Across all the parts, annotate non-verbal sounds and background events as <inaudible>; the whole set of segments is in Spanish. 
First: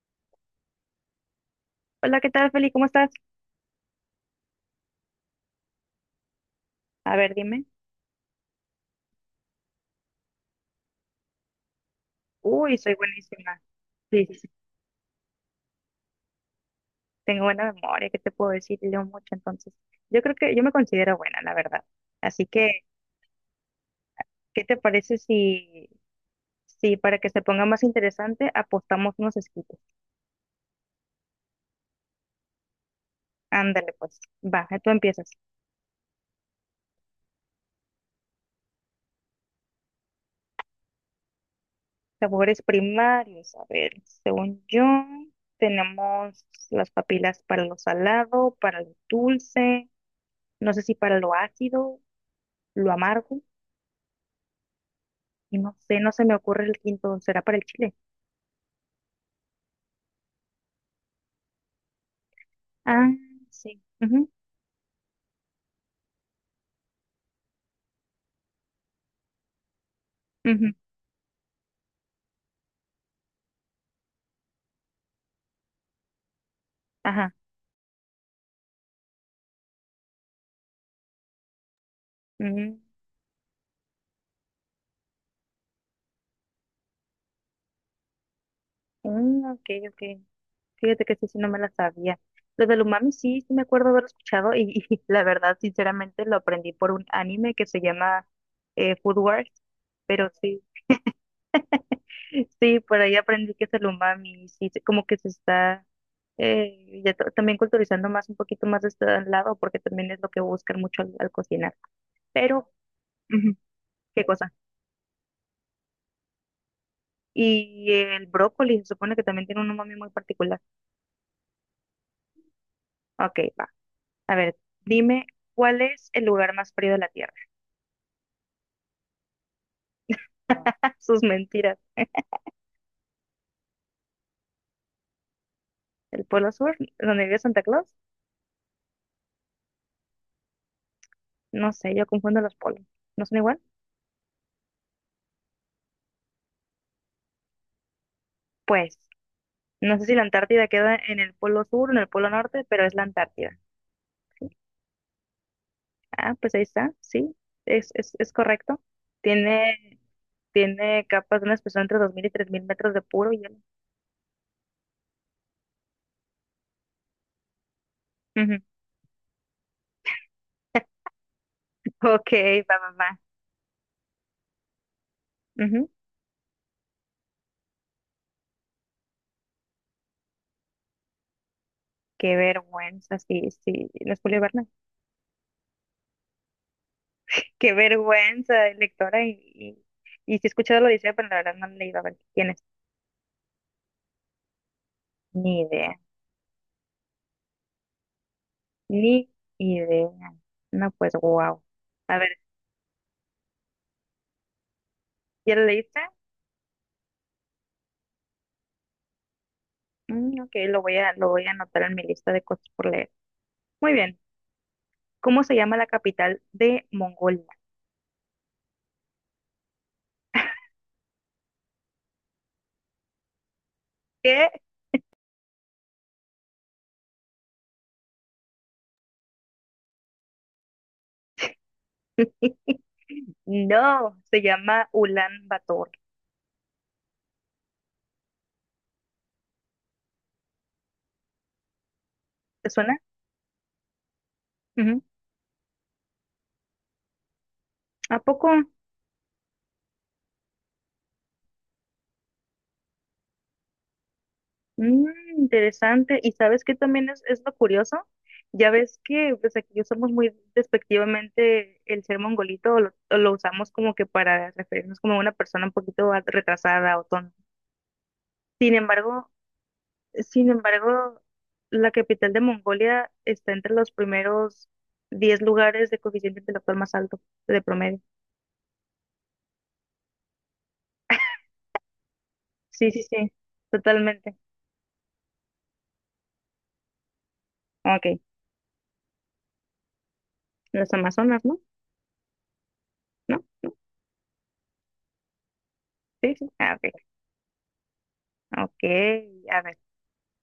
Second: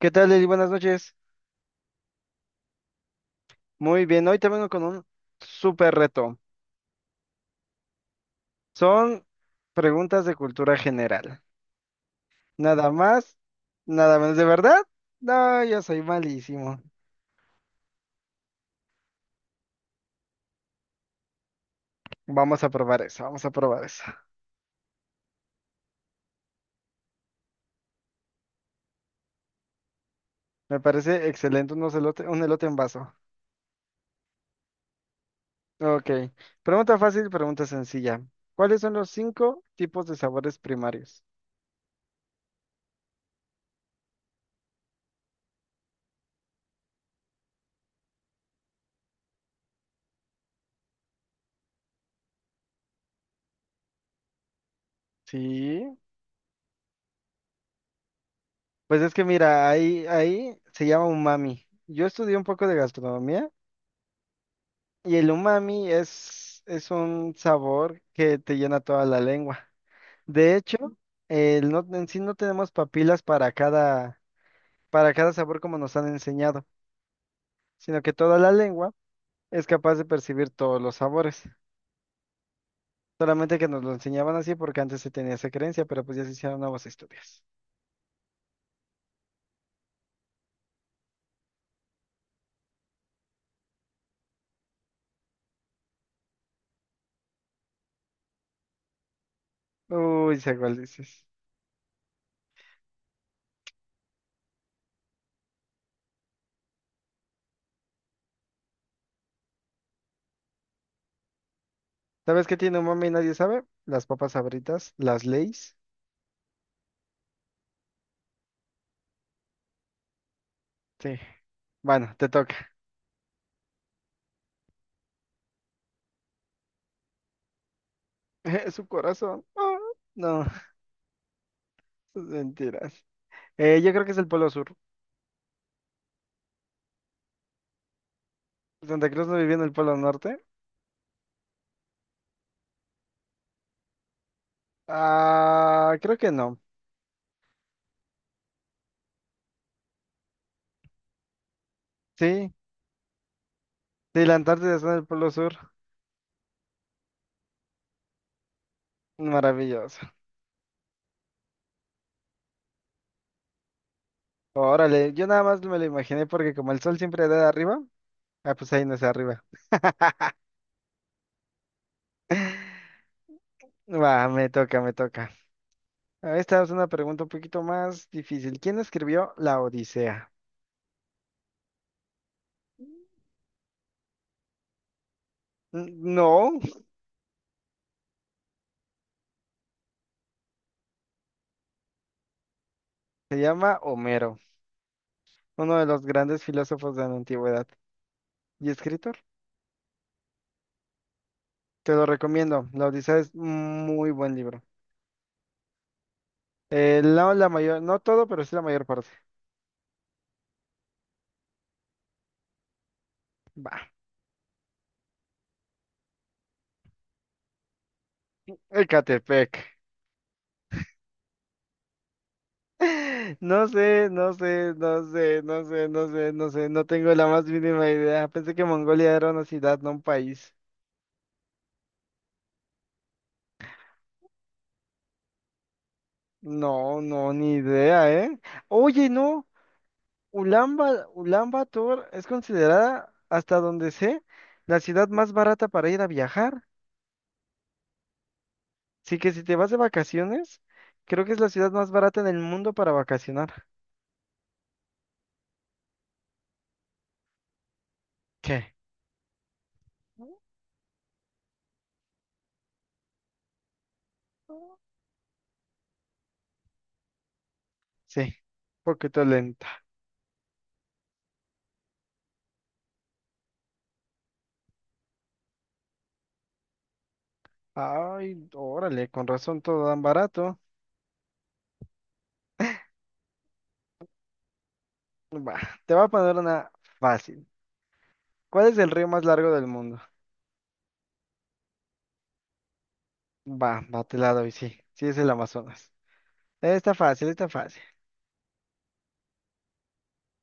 ¿Qué tal, Lili? Buenas noches. Hola, ¿qué tal, Feli? ¿Cómo estás? Muy bien, hoy te vengo con un súper reto. A ver, dime. Son preguntas de cultura general. Uy, Nada soy más, buenísima. nada Sí, sí, menos. ¿De sí. verdad? No, yo soy malísimo. Tengo buena memoria, ¿qué te puedo decir? Leo mucho, entonces. Yo creo que yo me considero buena, la verdad. Así Vamos a que, probar eso, vamos a probar eso. ¿qué te parece si para que se ponga más interesante apostamos unos escritos? Me parece excelente unos un elote en vaso. Ándale, pues. Va, tú empiezas. Ok, pregunta fácil, pregunta sencilla. ¿Cuáles son los cinco tipos de sabores primarios? Sabores primarios. A ver, según yo, tenemos las papilas para lo salado, para lo dulce, no sé si para lo ácido, lo amargo. Y no Sí, sé, no se me ocurre el quinto. ¿Será para el chile? pues es que mira, ahí se llama umami. Yo estudié un poco de Ah, gastronomía. sí. Ujú, Y el umami es un sabor que te llena toda la lengua. De ujú. hecho, el no, en sí no tenemos papilas para cada sabor como nos han enseñado, Ajá. sino que toda la lengua es capaz de percibir todos los sabores. Ujú. Solamente que nos lo enseñaban así porque antes se tenía esa creencia, pero pues ya se hicieron nuevos estudios. Mm, ok, ok. Fíjate que sí, sí, no me la sabía. Lo del umami sí, sí me acuerdo haber escuchado y, <laughs> y la verdad, sinceramente, lo aprendí por un anime que se llama Food Wars. Pero Uy, sé sí, cuál dices. <laughs> sí, por ahí aprendí que es el umami. Y sí, como que se está ya también culturizando más, un poquito más de este lado, porque también es lo que buscan mucho al cocinar. ¿Sabes qué Pero, tiene umami y nadie ujú, sabe? Las ¿qué papas cosa? sabritas, las Lay's. Y el brócoli se supone que también tiene un umami muy particular. Sí. Bueno, te toca. Ok, va. A ver, dime, ¿cuál es el lugar más frío de la Tierra? <laughs> Su corazón. Ah, no, <laughs> Sus mentiras. <laughs> sus mentiras. Yo creo que es el Polo Sur. ¿El Polo Sur? ¿Donde vive Santa Claus? Santa Cruz no vivía en el Polo Norte. No sé, yo confundo los polos. ¿No son igual? Ah, creo que no. Pues, no sé si la Antártida queda en el Polo Sur o en el Polo Sí, Norte, pero es la Antártida. sí, la Antártida está en el Polo Sur. Ah, pues ahí está, sí, es correcto. Maravilloso. Tiene, tiene capas de una espesor entre 2000 y 3000 metros de puro hielo. Órale, yo nada más me lo imaginé porque como el sol siempre da de arriba, ah, Ujú. pues ahí no es arriba. Ok, va, va, <laughs> va. Va, me toca, me toca. Ujú. Ah, esta es una pregunta un poquito más difícil. ¿Quién escribió La Odisea? Qué vergüenza, sí, sí, no es Julio Verne. No, Qué vergüenza, lectora. Y sí he escuchado lo dice, pero la verdad no le iba a ver quién es. se llama Homero, Ni uno de idea, los grandes filósofos de la antigüedad y escritor. ni idea. No, pues, wow. Te lo A ver, recomiendo. La Odisea es muy buen libro. ¿ya lo leíste? No la mayor, no todo, pero sí la mayor parte. Mm, ok, lo voy a anotar en mi lista de cosas por leer. Va, Muy bien. ¿Cómo se llama la capital de Mongolia? Ecatepec. <laughs> No sé, no ¿Qué? sé, no sé, no sé, no sé, no sé, no tengo la más mínima idea. Pensé que Mongolia era una ciudad, no un país. <laughs> No, se llama Ulan Bator. No, no, ni idea, ¿eh? Oye, no, Ulan Bator es ¿Te suena? considerada, hasta donde sé, la Ujú. ciudad más barata para ir a viajar. ¿A poco? Así que si te vas de vacaciones, creo que es la ciudad más barata en el mundo para vacacionar. Mm, interesante. ¿Y sabes qué también es lo curioso? Ya ¿Qué? ves que pues aquí usamos muy despectivamente el ser mongolito, o o lo usamos como que para referirnos como a una persona un poquito retrasada o tonta. Sí, Sin poquito embargo, lenta. sin embargo, la capital de Mongolia está entre los primeros 10 lugares de coeficiente intelectual más alto de promedio. Ay, órale, con razón todo tan barato. Sí, sí, sí, totalmente. Va, te voy a poner una fácil. Ok, ¿Cuál es el río más largo del mundo? las Amazonas, ¿no? ¿No? Va, ¿No? va, te la doy, sí. Sí, es el Amazonas. Sí, sí. Ah, Está ok. fácil, está fácil. Ok, a ver.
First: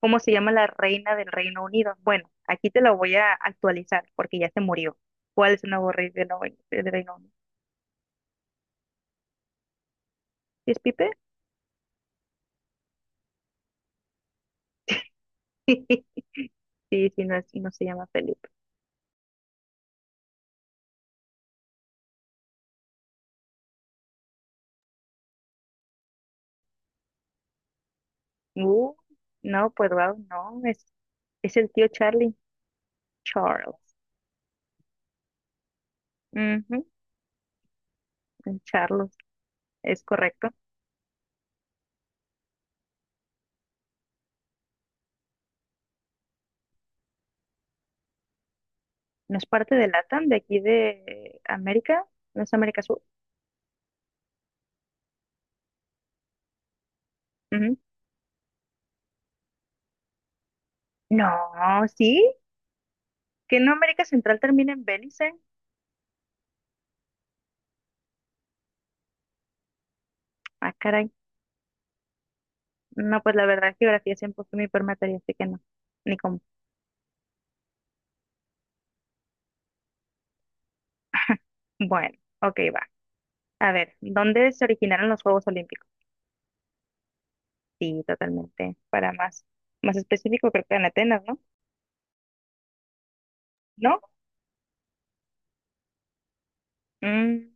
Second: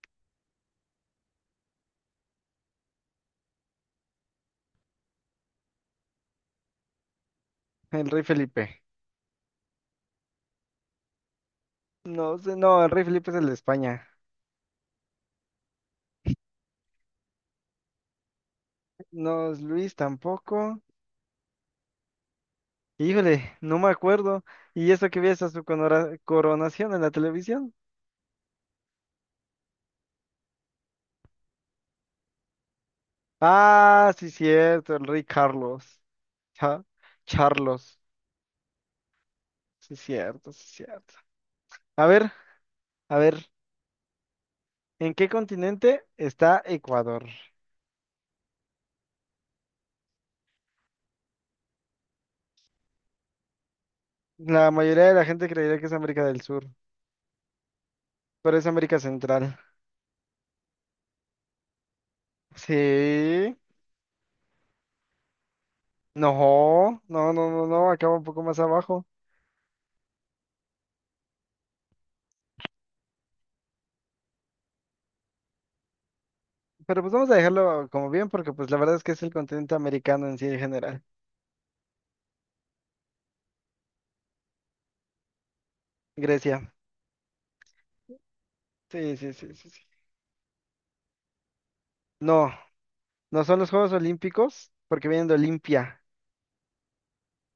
¿Cómo se llama la reina del Reino Unido? Bueno, aquí te la voy a actualizar porque ya se murió. ¿Cuál es el nuevo rey del Reino Unido? El rey Felipe. ¿Sí? ¿Es Pipe? No sé, no, el rey Felipe es el de España. <laughs> Sí, sí, no, no se llama Felipe. No es Luis tampoco. Híjole, no me acuerdo. ¿Y eso que vi esa su coronación en la televisión? Uh, no, pues wow, no, es el tío Charlie. Charles. Ah, sí, cierto, el rey Carlos. Cha- Ujú, Charlos. el Charles, Sí, es correcto. cierto, sí, cierto. A ver, a ver, ¿en qué continente está Ecuador? No es parte de LATAM, de aquí de América, no es América Sur. La mayoría de la gente creería que es América del Sur, Ujú. pero es América Central. No, sí, Sí, que no América Central termina en Belice. no, no, no, no, no, acaba un poco más abajo. Ah, caray. No, pues la verdad, geografía siempre fue mi peor materia, así que no, ni cómo. Pero pues vamos a dejarlo como bien porque pues la verdad es que es el continente americano en sí en general. <laughs> Bueno, ok, va. A ver, ¿dónde se originaron los Juegos Olímpicos? Grecia. Sí, totalmente. Para Sí, sí, más, sí, sí, sí. más específico, creo que en Atenas, ¿no? No, no son los Juegos ¿No? Olímpicos porque vienen de Olimpia, Mm,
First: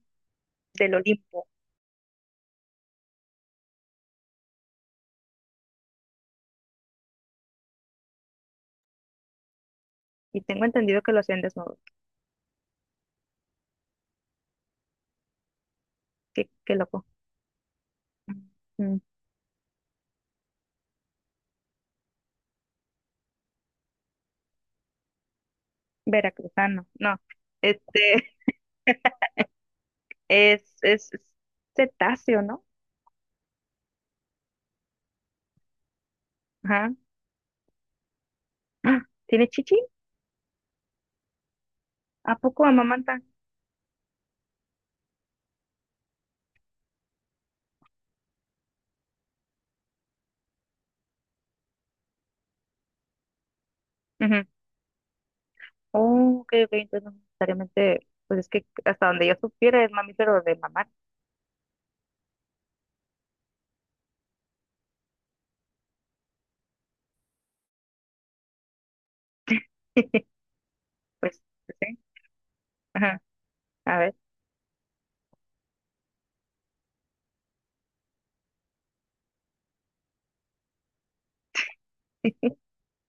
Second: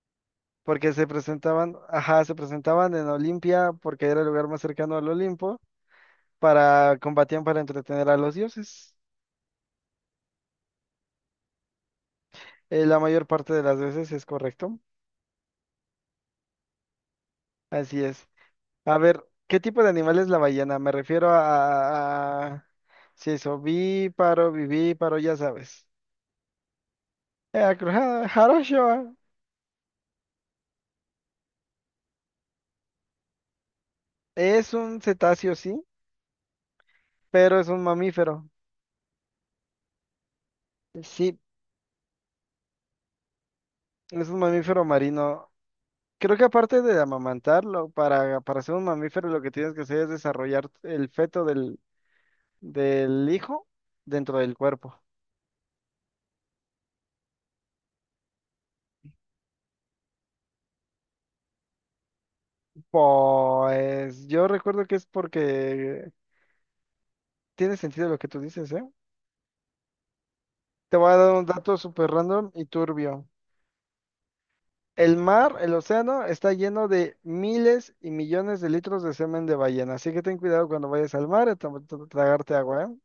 porque del se Olimpo. presentaban, ajá, se presentaban en Olimpia porque era el lugar más cercano al Olimpo para combatían para entretener a los dioses. Y tengo entendido que lo hacían desnudos. La mayor parte de las veces es correcto. Qué, qué loco. Así es. Mm, A ver, ¿qué tipo de animal es la ballena? Me refiero a si es ovíparo, vivíparo, ya sabes. veracruzano. No. Este Acrujado, jarocho, <laughs> es cetáceo, ¿no? es un cetáceo, sí, Ajá. <gasps> pero es un mamífero. ¡Ah! ¿Tiene chichi? Sí, ¿A poco amamanta? es un mamífero marino. Creo que aparte de amamantarlo, para ser un mamífero lo que tienes que hacer es desarrollar el feto del hijo dentro del cuerpo. Oh, ok, ok, entonces no necesariamente, pues es que hasta donde yo supiera es mamífero de mamar. Pues yo recuerdo que es porque tiene sentido lo que tú dices, ¿eh? <laughs> Te voy a dar Pues, pues un dato sí, súper random y ajá, turbio. a ver. El mar, el océano, está lleno de miles y millones de litros de semen de ballena, así que ten cuidado cuando vayas al mar a tragarte agua, ¿eh?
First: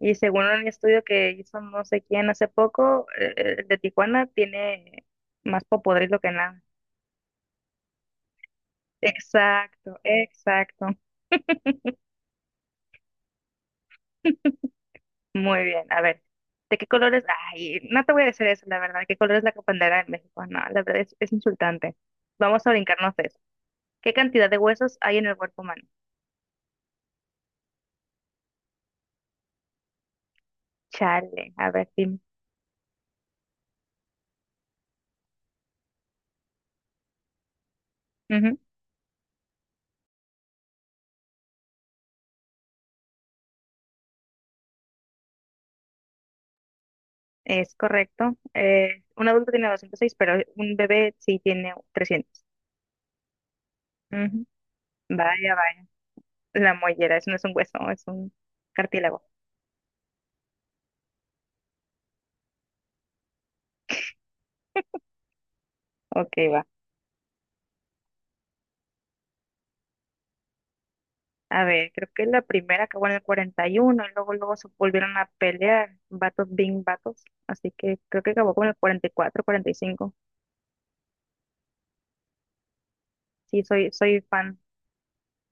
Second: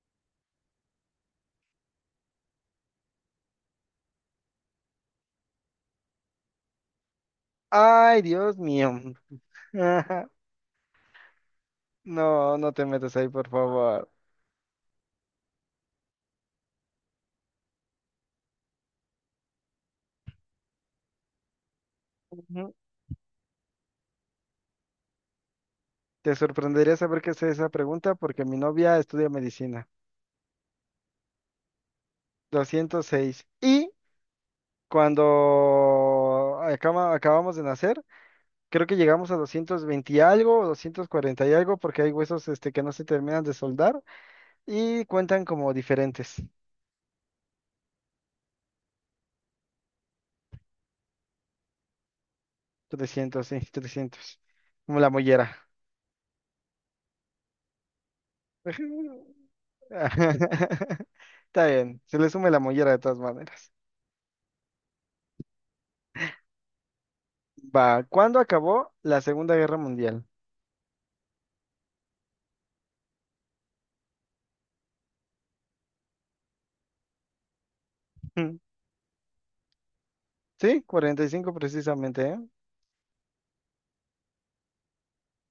Y según un estudio que hizo no sé quién hace poco, el de Tijuana tiene más popodrilo que nada. Ay, Dios mío. Exacto, <laughs> exacto. No, no te metas ahí, por favor. Muy bien, a ver. ¿De qué colores? Ay, no te voy a decir eso, la verdad. ¿Qué color es la bandera de México? No, la verdad es insultante. Vamos a Ujú. brincarnos de eso. ¿Qué cantidad de huesos hay en el cuerpo humano? Te sorprendería saber qué es esa pregunta porque mi novia estudia medicina. Chale, a ver, dime. 206. Y cuando acabamos de nacer, creo que llegamos a 220 y algo, 240 y algo, porque hay huesos este, que no se terminan de soldar y cuentan como diferentes. Es correcto. Un adulto tiene 206, pero un bebé sí tiene 300. 300, sí, 300. Ujú. Como la Vaya, mollera. vaya. La mollera, eso no es un hueso, es un cartílago. Ujú. <laughs> Está bien, se le sume la mollera de todas maneras. Ok, va. Va, ¿cuándo acabó la Segunda Guerra Mundial? A ver, creo que la primera acabó en el 41, y luego se volvieron a pelear. Vatos, bing, vatos. Así que creo que <laughs> acabó Mm. con el cuarenta y cuatro, 45. Sí, 45 precisamente, ¿eh? Sí, soy fan,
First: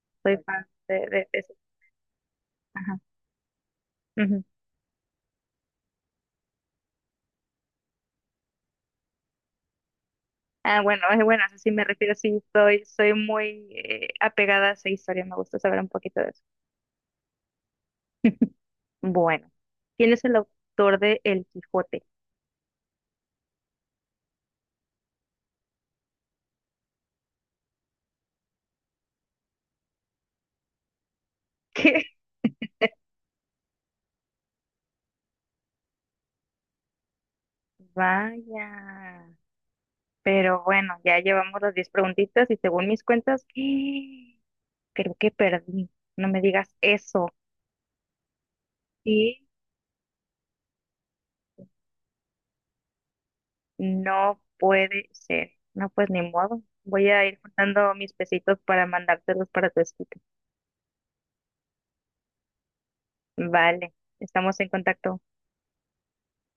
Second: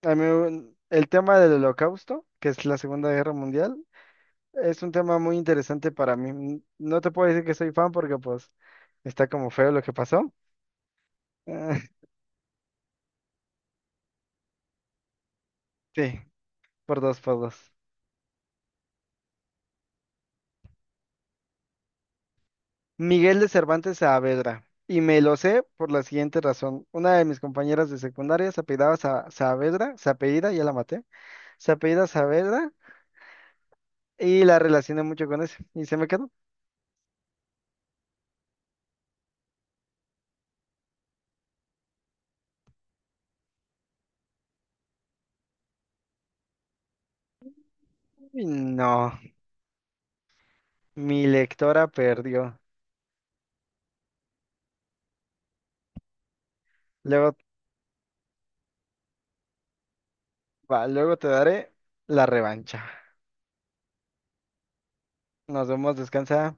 A mí, soy fan de, de, el de tema del eso. Holocausto, que es la Ajá. Segunda Guerra Mundial, Ujú. es un tema muy interesante para mí. No te puedo decir que soy fan porque pues está como feo lo que pasó. Ah, bueno, es bueno, a eso sí me <laughs> refiero, sí, soy muy apegada a esa historia, me gusta saber un Ah, poquito sí, de eso. por dos, por dos. <laughs> Bueno, ¿quién es el autor de El Quijote? <laughs> Miguel de Cervantes Saavedra. Y me lo sé por la siguiente razón. Una de mis compañeras de secundaria se apellidaba Saavedra, se apellida, ya la maté, se apellida ¿Qué? Saavedra y la relacioné mucho con eso. Y se me quedó. Vaya. Pero bueno, ya llevamos las 10 preguntitas y según mis cuentas, <gasps> creo que perdí. No me digas eso. Y no, Sí, mi lectora perdió. no puede ser. No, pues ni modo. Voy a Luego, ir juntando mis pesitos para mandártelos para tu escrito. va, luego te daré la revancha. Vale, estamos en contacto. Nos vemos, descansa.